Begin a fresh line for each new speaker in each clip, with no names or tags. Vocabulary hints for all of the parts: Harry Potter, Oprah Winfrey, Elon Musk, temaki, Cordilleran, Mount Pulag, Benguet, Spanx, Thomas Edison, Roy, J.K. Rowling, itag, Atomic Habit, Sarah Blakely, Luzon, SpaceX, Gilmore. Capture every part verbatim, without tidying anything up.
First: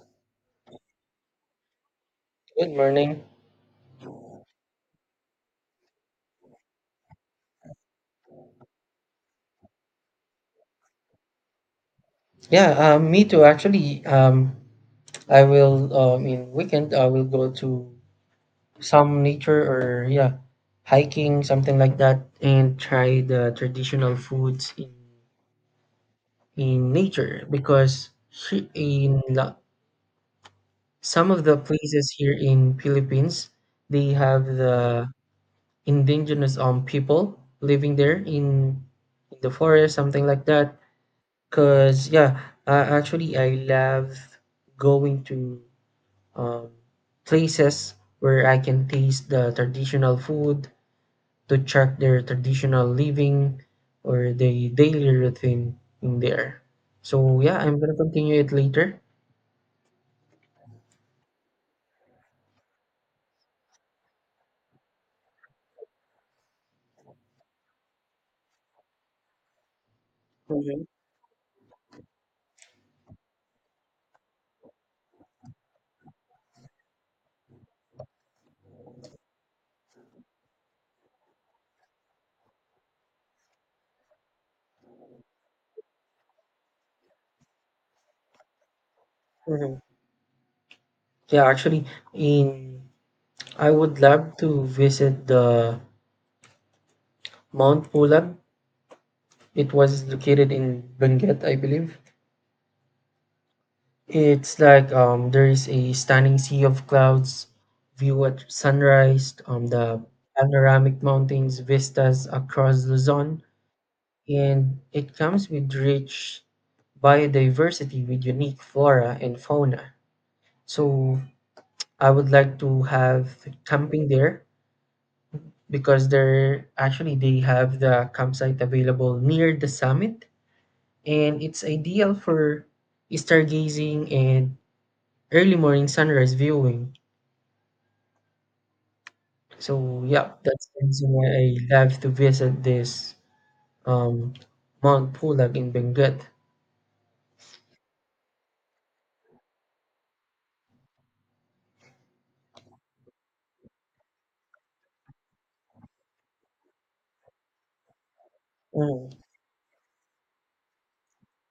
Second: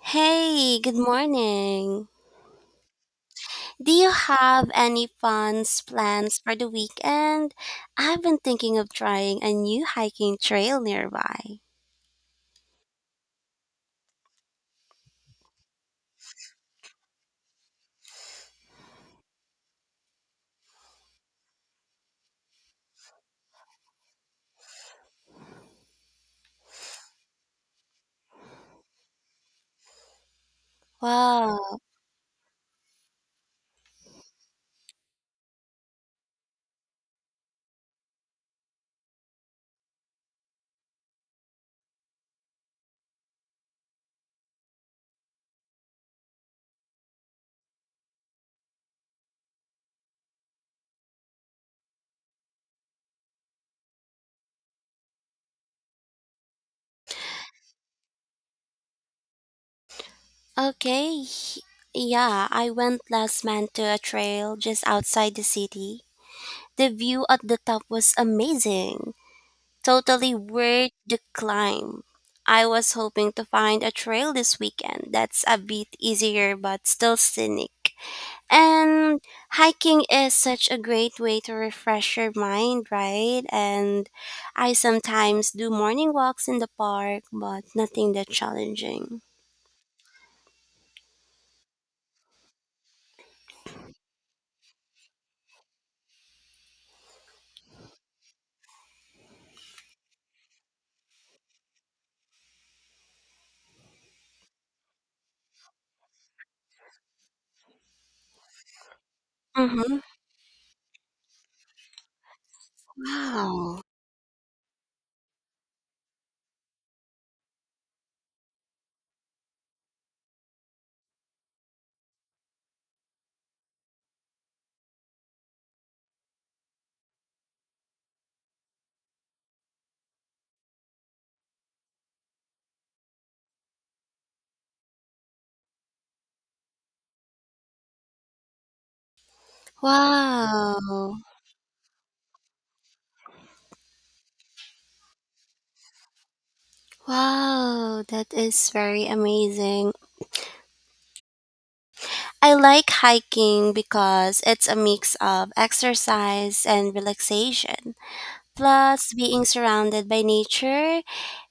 Hey, good morning.
Good morning.
Do you have any fun plans for the weekend? I've been thinking of trying a new hiking trail nearby.
Yeah, um, me too. Actually, um, I will. Uh, I mean, weekend. I will go to some nature or yeah, hiking, something like that, and try the traditional foods in in nature because he- in la- some of the
Wow.
places here in Philippines, they have the indigenous um people living there in in the forest, something like that. Cause yeah, uh, actually I love going to um, places where I can taste the traditional food to check their traditional living or the daily routine in there. So yeah, I'm gonna continue it later.
Okay. Yeah, I went last month to a trail just outside the city. The view at the top was amazing. Totally worth the climb. I was hoping to find a trail this weekend that's a bit easier but still scenic. And hiking is such a great way to refresh your mind, right? And I sometimes do morning walks in the park, but nothing that challenging.
Hmm. Yeah, actually, in I would love to visit the Mount Pulag. It was located in Benguet, I believe. It's like um, there is a stunning sea of clouds, view at sunrise, um,
Mm-hmm.
the panoramic mountains vistas across Luzon,
Wow.
and it comes with rich biodiversity with unique flora and fauna. So I would like to have camping there because there actually they have the campsite available near the summit, and it's ideal for stargazing and early morning sunrise viewing. So yeah, that's the reason
Wow.
why I love to visit this um Mount Pulag in Benguet.
Wow. That is very amazing. I like hiking because it's a mix of exercise and relaxation.
Mm.
Plus, being surrounded by nature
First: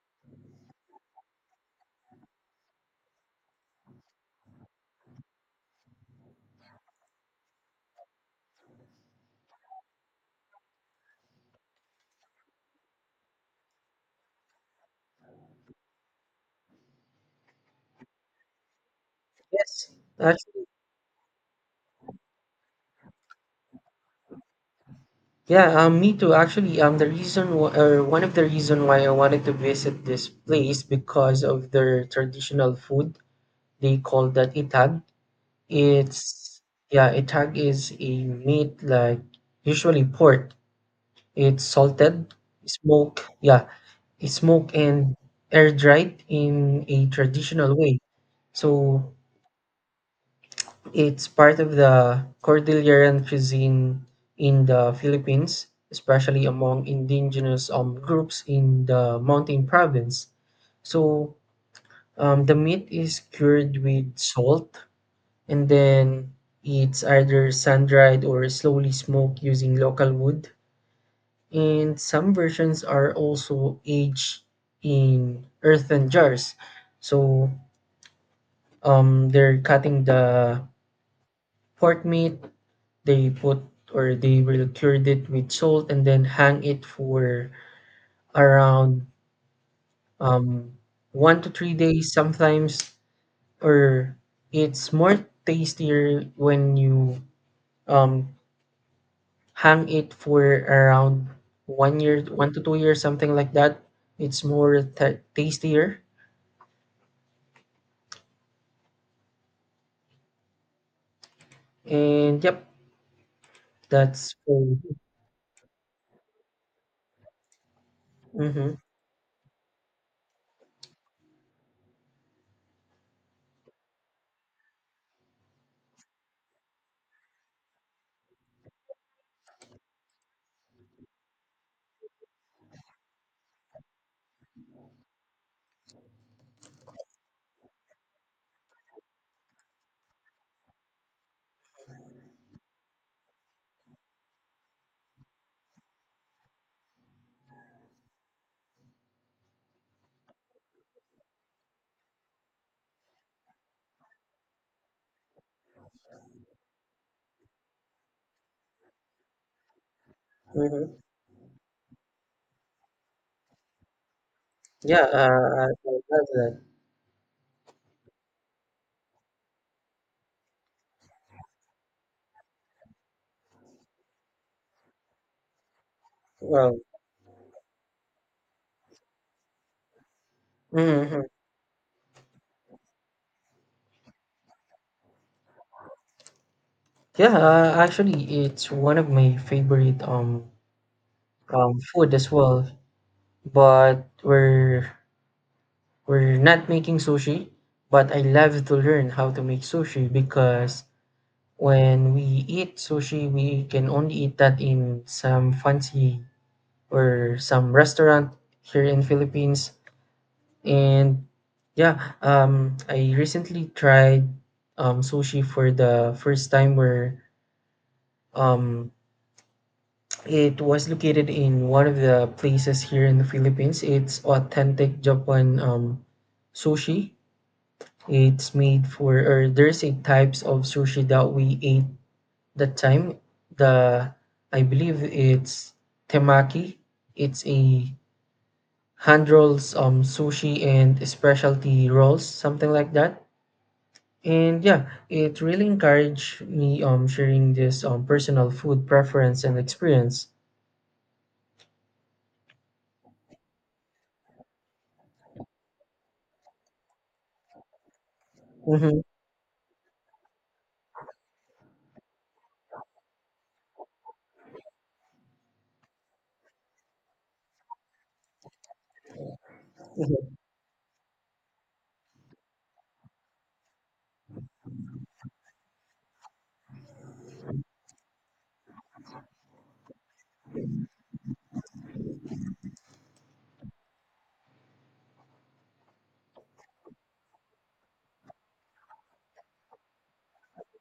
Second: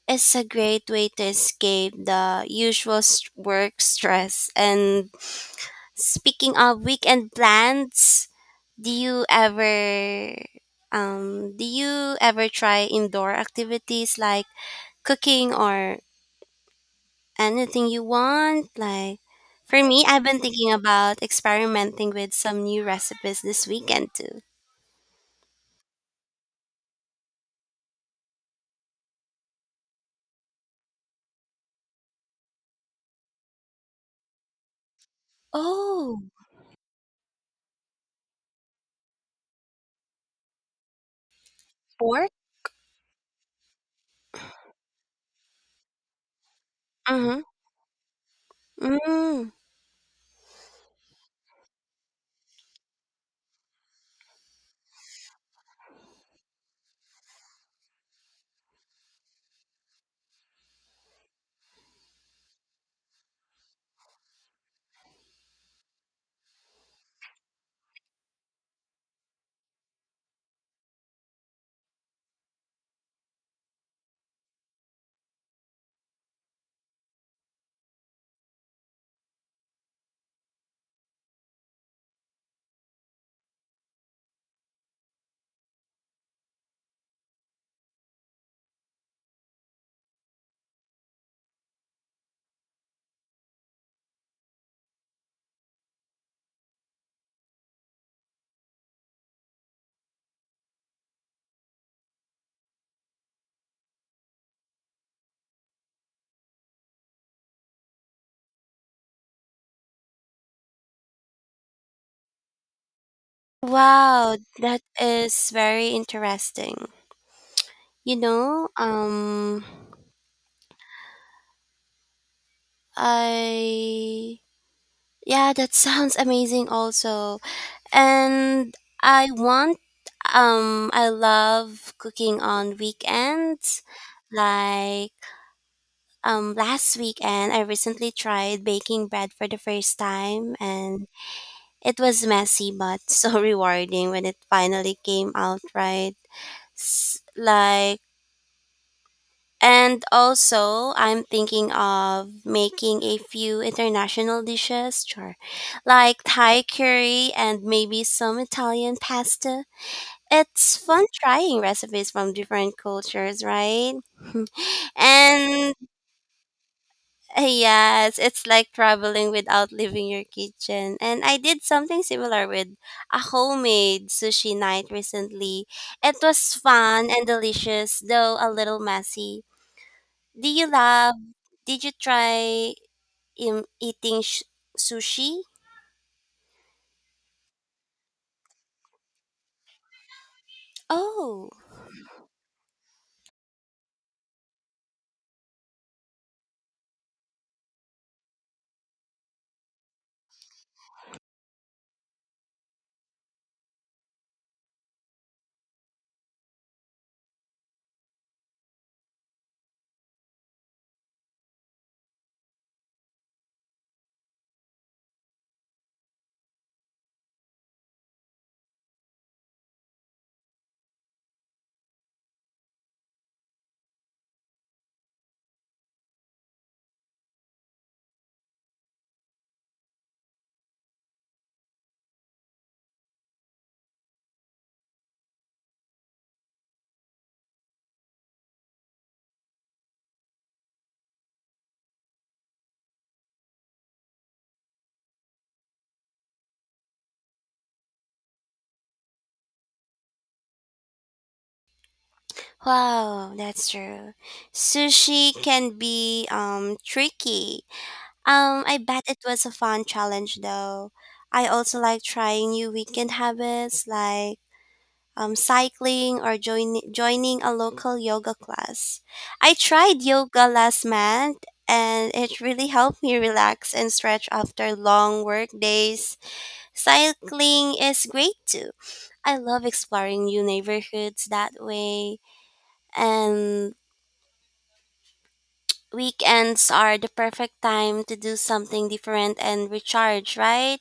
is a great way to escape the usual st- work stress. And speaking of weekend plans, do you ever um do you ever try indoor activities like cooking or anything you want? Like for
Yes,
me, I've been
actually,
thinking about experimenting with some new recipes this weekend too.
yeah, um, me too. Actually, um, the reason wh- or one of the reason why I wanted to visit this place because of their traditional food. They call that itag.
Oh,
It's Yeah, itag is a meat like usually pork. It's
pork?
salted, smoked, yeah, it's smoked and air dried in a
Mm-hmm.
traditional way. So
Mm.
it's part of the Cordilleran cuisine in the Philippines, especially among indigenous um, groups in the mountain province. So um, the meat is cured with salt and then it's either sun dried or slowly smoked using local wood, and some versions are also aged in earthen jars. So um, they're cutting the pork meat, they put or they will cure it with salt and then hang it for around um, one to three days sometimes. Or it's more tastier when you um, hang it for around one year, one to two years, something like that. It's more ta tastier. And yep, that's
Wow,
for.
that is very interesting. You know,
Mm-hmm.
um, I, yeah, that sounds amazing also. And I want, um, I love cooking on weekends. Like, um, last weekend, I recently tried baking bread for the first time, and it was messy but so rewarding when it finally came out right. S- like, And also, I'm thinking of making a few international dishes, sure, like Thai curry and maybe some Italian pasta. It's
Hmm.
fun trying recipes from different cultures, right?
Yeah, uh, I
And
I love that.
uh, yes, it's like traveling without leaving your kitchen. And I did something similar with a homemade sushi night recently. It was
Well,
fun and delicious, though a little messy. Do you love?
hmm
Did you try um, eating sh- sushi?
yeah, uh, actually, it's one of my favorite um
Oh,
um food as well. But we're we're not making sushi, but I love to learn how to make sushi because when we eat sushi, we can only eat that in some fancy or some restaurant here in Philippines. And yeah, um, I recently tried um, sushi for the first time where um, it was located in one of the places here in the Philippines. It's authentic Japan um, sushi. It's made for, or There's eight types of sushi that we ate that time. The, I believe it's temaki. It's a hand rolls, um, sushi and specialty rolls, something like that. And yeah, it really encouraged me um sharing this um personal food preference and experience.
wow, that's true. Sushi can be um tricky. Um, I
Hmm.
bet it was a fun challenge though. I also like trying new weekend habits like um cycling or join- joining a local yoga class. I tried yoga last month and it really helped me relax and stretch after long work days. Cycling is great too. I love exploring new neighborhoods that way. And weekends are the perfect time to do something different and recharge, right?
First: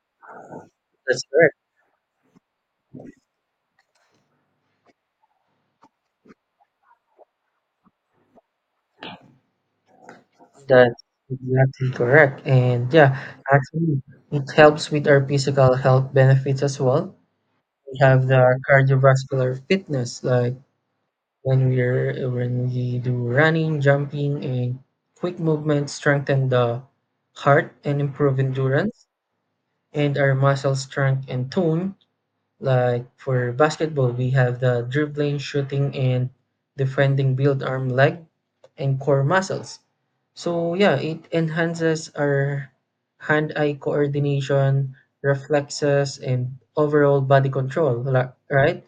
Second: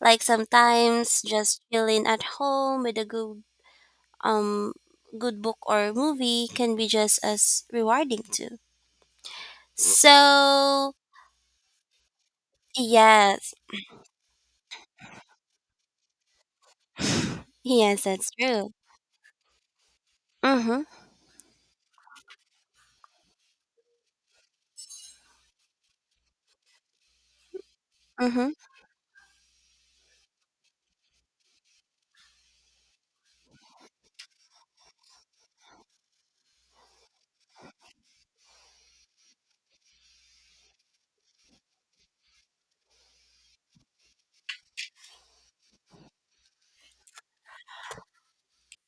Like sometimes
That's correct.
just chilling at home with a good um good book or movie can be just as rewarding too. So
That's exactly correct. And yeah,
yes.
actually, it helps with our physical health benefits as well. We
Yes,
have
that's
the
true.
cardiovascular fitness, like
Mm-hmm.
when we're when we do running, jumping, and quick movement, strengthen the heart and improve
Mm-hmm.
endurance, and our muscle strength and tone. Like for basketball, we have the dribbling, shooting, and defending build arm, leg, and core muscles. So yeah, it enhances our hand-eye coordination, reflexes, and overall body control. la- Right?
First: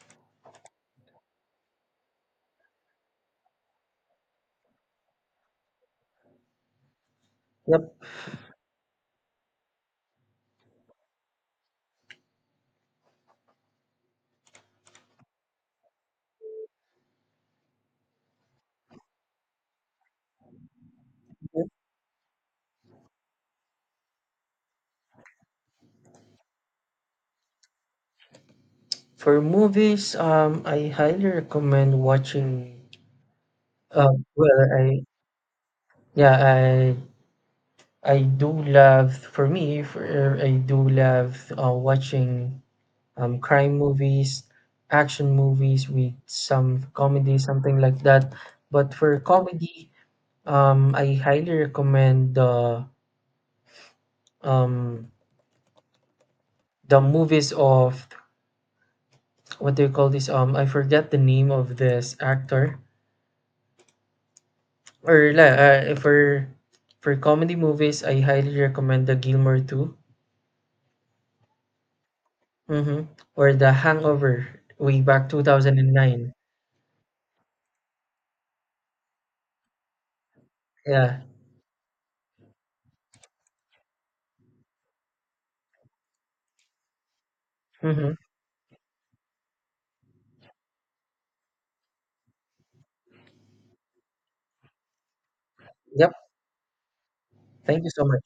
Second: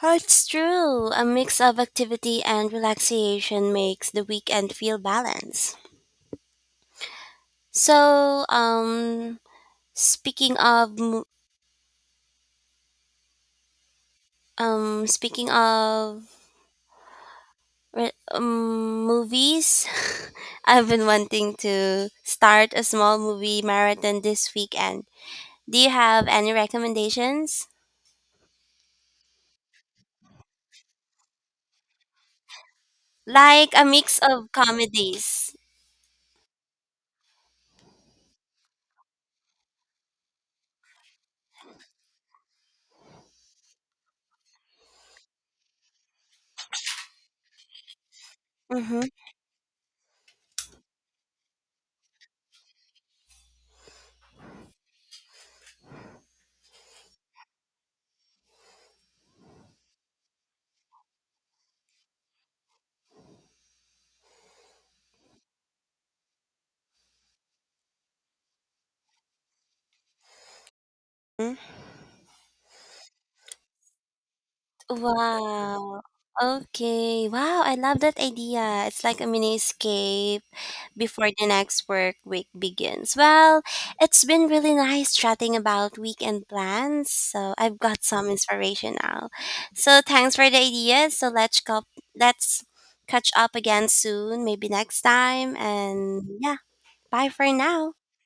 Oh, it's true. A mix of activity and relaxation makes the weekend feel balanced.
Yep.
So, um, speaking of, mo- um, speaking of re- um, movies, I've been wanting
Yep.
to start a small movie marathon this weekend. Do you have any recommendations?
For movies, um, I highly recommend watching.
Like a
Uh,
mix of
well, I
comedies.
yeah, I I do love. For me, for, I do love uh, watching um, crime movies, action movies with some comedy, something like that. But
Mm-hmm.
for comedy, um, I highly recommend the um, the movies of what do you call this? Um, I forget the name of this actor. Or la- uh, for for comedy movies, I highly recommend the Gilmore two mm-hmm. or the Hangover way back
Wow.
twenty oh nine.
Okay. Wow, I love that idea. It's like a mini escape
Yeah.
before the next work week begins. Well, it's been really nice chatting about weekend plans. So I've got
Mm-hmm.
some inspiration now. So thanks for the ideas. So let's go, let's catch up again soon, maybe next time. And
Yep.
yeah, bye for
Thank you
now.
so much.